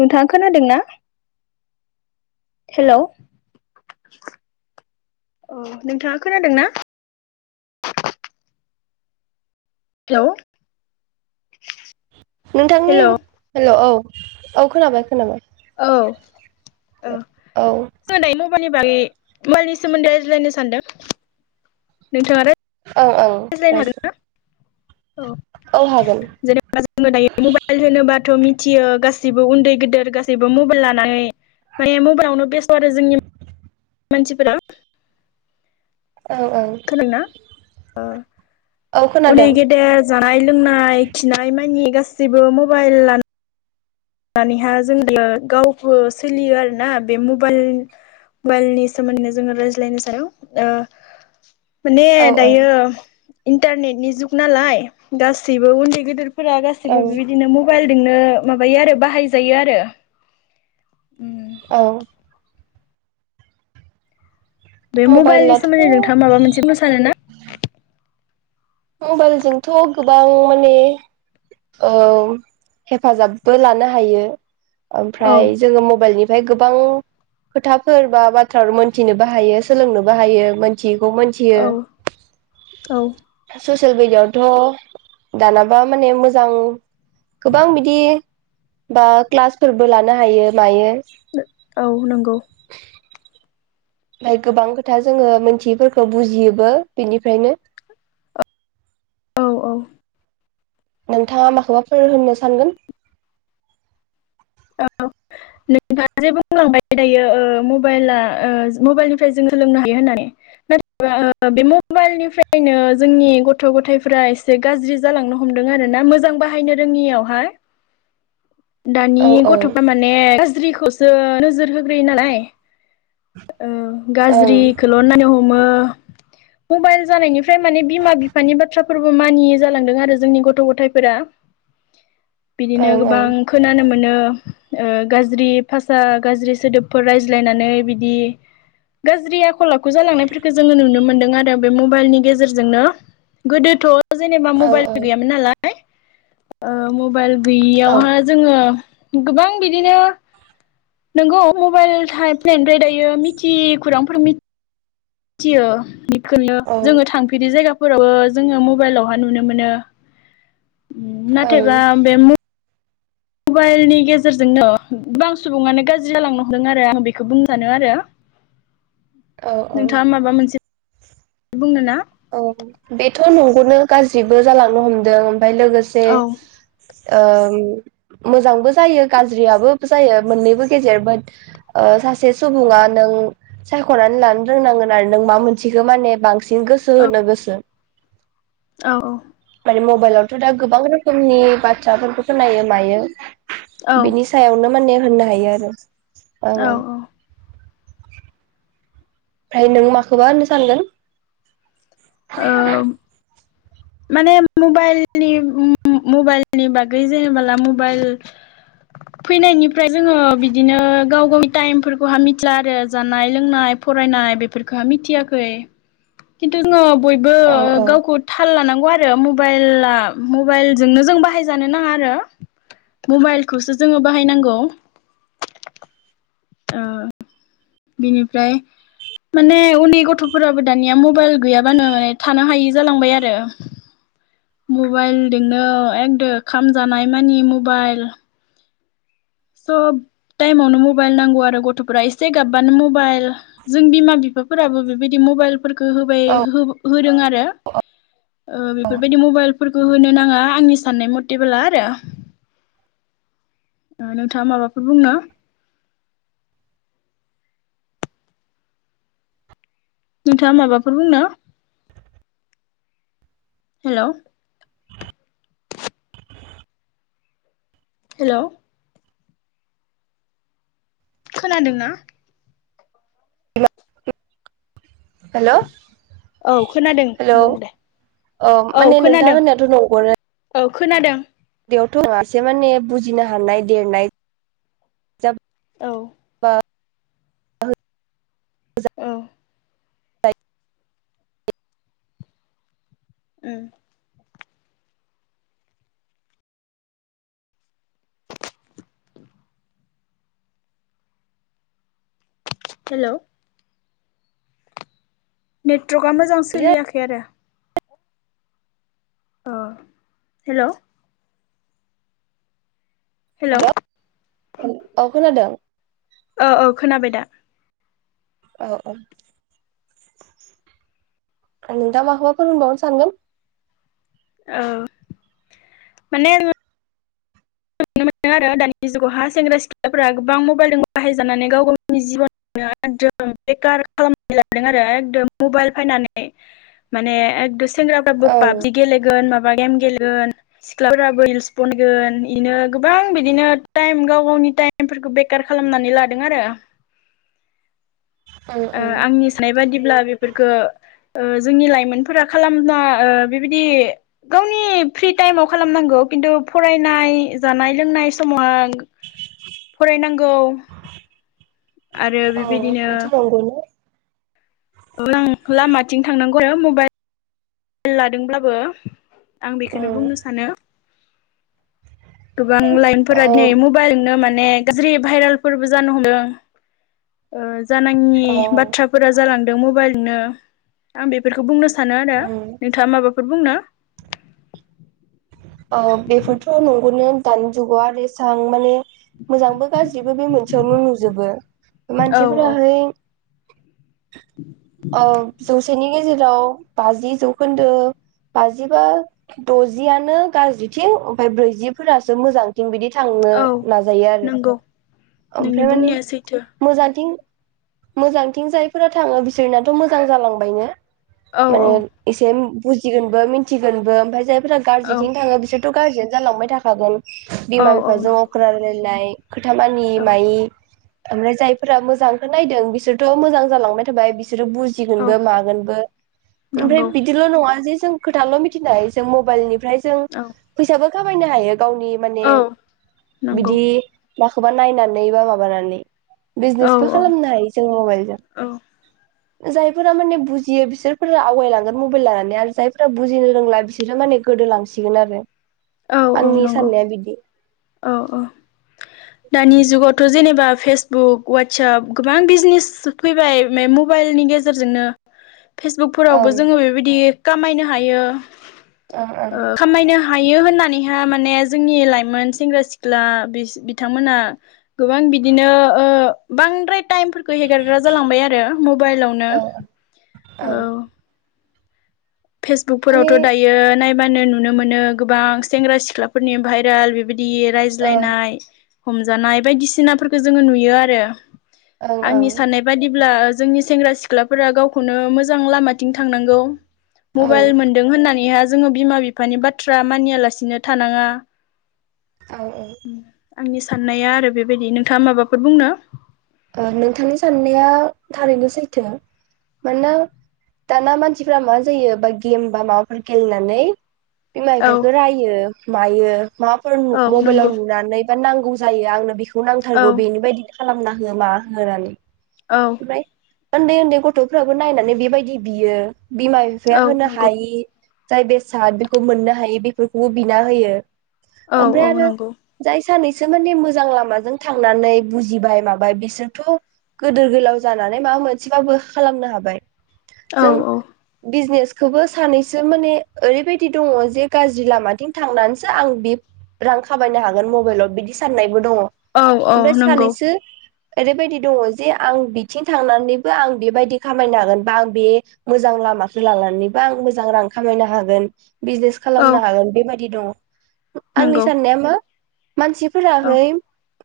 नोंथाङा खोनादोंना हेलौ औ नोंथाङा खोनादों ना हेलौ नोंथांनि हेलौ औ औ खोनाबाय खोनाबाय औ ओ औ जों दायो मबाइलनि बागै मबाइलनि सोमोनदै रायज्लायनो सानदों [unintelligible] औ औ रायज्लायनो रायज हागोन ना औ जेनेबा जोङो दायो मबाइल होनोबाथ' मिथि मिथियो गासैबो उन्दै गेदेर गासैबो मबाइल लानानै माने मबाइलावनो बेस्थ' आरो जोंनि मानसिफोरा औ औ उनदै खोनादों गेदेर जानाय लोंनाय खिनाय मानि गासिबो मबाइल लानो लानानैहा जों बे गावखौ सोलियो आरोना बे मबाइल मबाइलनि सोमोन्दै जोङो रायज्लायनो सानो माने औ औ दायो इन्टारनेटनि जुग नालाय गासैबो उन्दै गेदेर फोरा गासिबो ओं बिबायदिनो मबाइल जोंनो माबायो आरो बाहाय जायो आरो औ बे मबाइलनि मबाइलाथ' सोमोन्दै नोंथाङा माबा मोनसे मोसानो ना? मबाइलजोंथ' गोबां माने हेफाजाबबो लानो हायो। औ ओमफ्राय जोङो मबाइलनि गोबां खोथाफोर बा बाथ्राफोर मोनथिनोबो हायो सोलोंनोबो हायो मोनथि खौ मोनथियो। औ औ ससियेल मिडियाआवथ' दानाबा माने मोजां गोबां बिदि बा क्लासफोरबो लानो हायो मायो औ नंगौ ओमफ्राय गोबां खोथा जोङो मोनथियैफोरखौ बुजियोबो बेनिफ्रायनो औ औ नोंथाङा माखौबा फोरों होननो सानगोन। औ नोंथाङा जे बुंलांबाय दायो मबाइला मबाइलनिफ्राय जों सोलोंनो हायो होननानै नाथायबा बे मबाइलनिफ्रायनो जोंनि गथ' गथायाइफ्रा एसे गाज्रि जालांनो हमदों आरो ना मोजां बाहायनो रोङियावहाय दानि औ औ गथ'फ्रा माने गाज्रि नोजोर होग्रोयो नालाय ओं गाज्रिखौल' नायनो हमो मबाइल जानायनिफ्राय ओमफ्राय माने बिमा बिफानि बाथ्रा फोरबो मानियै जालांदों आरो जोंनि गथ' गथायफोरा बिदिनो ओं गोबां ओं खोनानो मोनो। गाज्रि भाषा गाज्रि सोदोबफोर रायज्लायनानै बिदि गाज्रि आखल आखु जालांनायफोरखौ जोङो नुनो मोनदों आरो बे मबाइलनि गेजेरजोंनो गोदोथ' जेनेबा औ मबाइलबो गैयामोन नालाय ओ मबाइल मबाइल औ गैयियावहा जोङो गोबां बिदिनो नोंगौ मबाइल थानायनायनिफ्राय दायो मिथि खौरांफोर थियो [unintelligible] औ जोङो थांफेरि जायगा फोरावबो जोङो मबाइलावहा नुनो मोनो। नाथायबा ओं बे मबाइलनि गेजेरजोंनो गोबां सुबुङानो गाज्रि जालांनो हमदों आरो आं बेखौ बुंजानो आरो औ औ नोंथाङा माबा मोनसे बुंनो ना? औ बेथ' नंग'नो गाज्रिबो जालांनो हमदों ओमफाय लोगोसे औ ओ मोजांबो जायो गाज्रियाबो जायो मोननैबो गेजेर बाट सासे सुबुङा नों सायख'नानै लानो रोंनांगोन आरो नों मा मोनसेखो माने बांसिन सोहोनो गोसो औ औ मबाइलावथ' दा गोबां रोखोमनि बाथ्राफोरखौ खोनायो मायो औ बिनि सायावनो माने होननो हायो आरो औ औ ओमफ्राय नों माखोबा होननो सानगोन? आ माने मबाइलनि मबाइलनि बागै जेनेबला मबाइल फैनायनि ओमफ्राय जोङो बिदिनो गाव गावनि टाइमफोरखौ हा मिथिला आरो जानाय लोंनाय फरायनाय बेफोरखौ मिथियाखै खिन्थु जोङो बयबो औ औ गावखौ थाल लानांगौ आरो मबाइजोंनो जों बाहाय जानो नाङा आरो मबाइलखौसो जोङो बाहायनांगौ ओ बिनिफ्राय माने उन्दै गथ'फोराबो दानिया मबाइल गैयाबानो माने थानो हायि जालांबाय आरो मबाइलजोंनो एकद' खामजानाय मानि मबाइल सब टाइमावनो मबाइल नांगौ आरो गथ'फोरा एसे गाबबानो मबाइल जों बिमा बिफाफोराबो बेबायदि मबाइल फोरखौ होबाय औ होदों आरो ओ बेफोरबायदि मबाइल फोरखौ होनो नाङा आंनि साननाय मथेबोला आरो ओ नोंथाङा माबाफोर बुंनो? नोंथाङा माबाफोर बुंनो हेल' हेलौ खोनादोंना? हेल' औ खोनादों हेलौ बुं दे औ माने नोंथां होननायाथ' नंगोनो औ खोनादों बेयावथ' नङासो माने बुजिनो हानाय देरनाय जाब औ औ बाय उम हेलौ नेद ट्रकआ मोजां सोलियाखै आरो औ हेलौ हेलौ हेल औ खोनादों औ औ खोनाबाय दा औ औ नों दा माखौबा होनबावनो सानगोन औ माने नुनो मोनदों आरो दानि जुगावहा सेंग्रा सिख्लाफोरा गोबां मबाइलजों बाहायजानानै गाव गाव गावनि जिबननो एकद बेखार खालामनानै लादों आरो एदम मबाइल फायनानै माने सेंग्राफ्राबो औ पाबजि गेलेगोन मा बा गेम गेलेगोन सिख्लाफोराबो रिलस बनायगोन इदिनो गोबां बिदिनो टाइम गाव गावनि टाइमफोरखौ बेकार खालामनानै लादों आरो औ ओ आंनि साननाय बादिब्ला बे फोरखो ओ जोंनि लाइमोनफोरा खालामना ओ बेबायदि गावनि फ्रि टाइमाव खालामनांगौ खिन्थु फरायनाय जानाय लोंनाय समाव फरायनांगौ आरो औ बेबायदिनो बेथ' नंगौनो [unintelligible] लामाथिं थांनांगौ आरो मबाइल लादोंब्लाबो आं बेखौनो बुंनो सानो गोबां लाय औ [unintelligible] माने गाज्रि भाइरेलफोरबो जानो हमदों ओ जानाङि औ बाथ्राफोरा जालां दों मबाइलजोंनो आं बेफोरखो बुंनो सानो औ आरो माबाफोर बुंनो अ बेफोरथ नंगौनो दानि जुगाव आरोे एसां माने मोजांबो गाज्रिबो बे मोनसेयावनो नु जोबो औ औ मानसिफोराहाय अ जौसेनि नि गेजेराव बाजि जौखोन्दो बाजिबा द'जिआनो गाज्रिथिं ओमफ्राय ब्रैजिफोरासो मोजांथिं बिदि थांनो औ नाजायो आरो नंगौ नोंनि ओमफ्राय माने बुंनाया सैथो मोजांथिं मोजांथिं जायफोरा थाङो बि सोरनाथ' मोजां जालांबायनो औ माने औ एसे बुजिगोनबो मिन्थिगोनबो ओमफ्राय जाय फोरा औ गाज्रिथिं थाङो बिसोर थ' गाज्रियानो जालांबाय थाखागोन औ बिमा औ बिफाजों नंगौ अख्रा रायलायनाय खोथा मानियि औ मायि ओमफ्राय जायफोरा मोजांखौ नायदों बिसोरथ' मोजां जालांबाय थाबाय बिसोरो औ बुजिगोनबो मागोनबो ओमफ्राय नंगौ बिदिल' नङा जे जों खोथाल' मिथिनाय जों मबाइलनि ओमफ्राय जों औ फैसाबो खामायनो हायो गावनि माने औ नंगौ बिदि माखौबा नायनानै बा माबानानै औ बिजनेसबो औ खालामनो हायो जों मबाइलजों औ जायफोरा माने बुजियो बिसोरफोरा आवगायलांगोन मबाइल लानानै आरो जायफोरा बुजिनो रोंला बिसोरो माने गोदोलांसिगोन आरो औ औ आंनि नंगौ साननाया बिदि औ औ दानि जुगावथ' जेनेबा फेसबुक वाटसप गोबां बिजनेस फैबाय बे मबाइलनि गेजेरजोंनो ओं फेसबुकफोरावबो जोङो बेबायदि खामायनो हायो ओं ओ ओं खामायनो हायो बियो होननानैहाय माने जोंनि लाइमोन सेंग्रा सिख्ला बिथांमोनहा गोबां बिदिनो ओ बांद्राय टाइमफोरखौ हेगारग्रा जालांबाय आरो मबाइलावनो औ औ ओं माने फेसबुकफोरावथ' दायो नाय मा होनो नुनो मोनो गोबां सेंग्रा सिख्लाफोरनि भाइरेल बेबायदि दि ओं रायज्लायनाय हमजानाय बायदिसिना फोर खौ जोङो नुयो आरो ओं ओं आंनि साननाय बायदिब्ला जोंनि सेंग्रा सिख्लाफोरा गावखौनो मोजां लामाथिं थांनांगौ मबाइल औ मोनदों होननानैहाय जोङो बिमा बिफानि बाथ्रा मानियालासिनो थानाङा औ औ आंनि साननाया आरो बेबायदि नोंथाङा माबाफोर बुंनो ओ नोंथांनि साननाया थारैनो सैथो मानोना दाना मानसिफ्रा मा जायो बा गेम बा माबाफोर गेलेनानै बिमा औ बिफाखौ रायो मायो माबाफोर औ मबाइलाव नंगौ नुनानै बा नांगौ जायो आंनो बेखौ औ नांथारगौ बेनि बायदि खालामना [unintelligible] मा होनानै औ उनदै उनदै गथ'फ्राबो नायनानै बेबायदि बियो बिमा बिफाया औ होनो नंगौ हायि जाय बेसाद बेखौ मोननो हायि बेफोरखौबो बिना होयो औ ओमफ्राय औ आरो नंगौ जाय सानैसो माने मोजां लामाजों थांनानै बुजिबाय माबाय बिसोरथ' गोदोर गोलाव जानानै माबा मोनसेबाबो खालामनो हाबाय औ जों औ बिजनेस खौबो सानैसो माने ओरैबायदि दङ जे गाज्रि लामाथिं थांनानैसो आं बे रां खामायनो हागोन मबाइलाव बिदि साननायबो दङ औ औ ओमफ्राय नंगौ सानैसो ओरैबायदि दङ जे आं बिथिं थांनानैबो आं बेबायदि खामायनो हागोन बा आं बे मोजां लामाखौ लानानैबो आं मोजां रां खामायनो हागोन बिजनेस औ खालामनो हागोन बेबायदि दङ आंनि नंगौ साननाया मा औ मानसिफोराहाय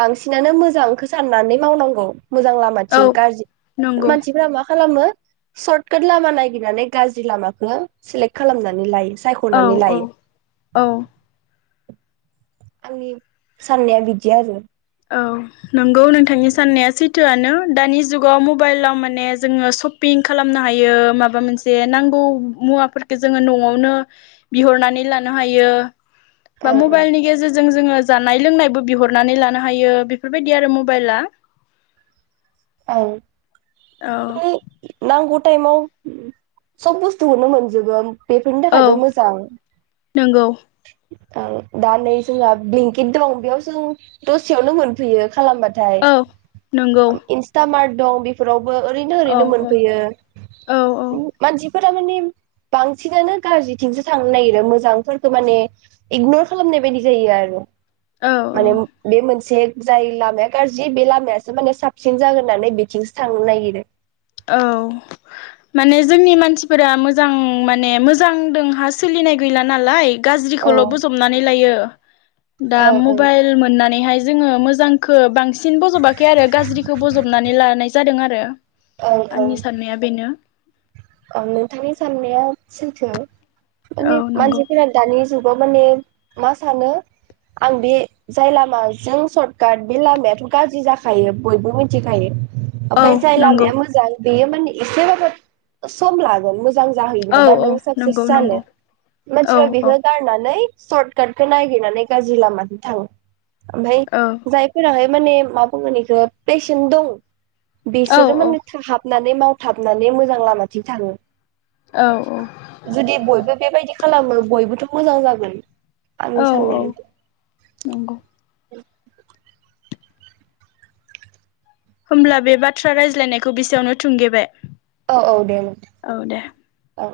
बांसिनानो मोजांखौ साननानै मावनांगौ मोजां औ लामाथिं गाज्रि नंगौ मानसिफोरा मा खालामो शर्ट काट लामा नायागिरनानै गाज्रि लामाखौ सेलेक्ट खालामनानै लायो औ सायख'नानै औ लायो औ आंनि साननाया बिदि आरो औ नंगौ नोंथांनि साननाया सैथोआनो दानि जुगाव मबाइलाव माने जोङो सपिं खालामनो हायो माबा मोनसे नांगौ मुवाफोरखौ जोङो न'आवनो बिहरनानै लानो हायो बा ओं ओं मबाइल गेजेर जों जोङो जानाय लोंनायबो बिहरनानै लानो हायो बेफोरबादि आरो मबाइला औ औ नांगौ टाइमाव सब बुस्थुखौनो मोनजोबो बेफोरनि औ थाखायबो मोजां नंगौ दा नै जोंहा ब्लेंकेट दं बेयाव जों दसेयावनो मोनफैयो खालामबाथाय औ नंगौ दं बेफोराव ओरैनो औ औरोनो औ मोनफैयो औ मानसि बेफोर माने बांसिनानो गाज्रिथिंसो थांनो नागिरो मोजांफोरखौ माने इगनर खालामनाय बायदि जायो आरो औ माने औ बे मोनसे जाय लामाया गाज्रि बे लामायासो माने साफ साबसिन जागोन होन्नानै बेथिंसो थांनो नागिरो। औ माने जोंनि मानसिफोरा मोजां माने मोजांदोंहा सोलिनाय गैला नालाय। औ गाज्रिखौल' बजबनानै लायो। दा औ औ मबाइल मोननानै मोननानैहाय जोङो मोजांखौ बांसिन बज'बाखै आरो गाज्रिखौ बज'बनानै लानाय जादों आरो। औ औ आंनि साननाया बेनो औ नोंथांनि साननाया सैथो माने औ नंगौ मानसिफोरा दानि जुगाव माने मा सानो आं बे जाय लामाजों सर्टकाट बे लामायाथ' गाज्रि जाखायो बयबो मिथिखायो। औ ओमफ्राय जाय नंगौ लामाया मोजां। बेैयो माने इसे बाबो सम लागोन- मोजां जाहैनो औ बा औ नों साकसेस नंगौ जानो नंगौ औ मानसिफ्रा बेखौ गारनानै। सशर्ट काटखौ नागिरनानै गाज्रि लामाजों थाङो। ओमफाय औ जायफोराहाय माने मा बुङो बेखौ पेसेन दं। बिसोरो माने औ थाब- नानै मावथाबनानै मोजां लामा थिं थाङो। औ जुदि बयबो बेबायदि खालामो बयबोथ' मोजां जागोन। आंनि औ साननाय औ नंगौ होमब्ला बे बाथ्रा रायज्लायनायखौ बेसेयावनो थुंगेबाय। औ औ दे औ दे औ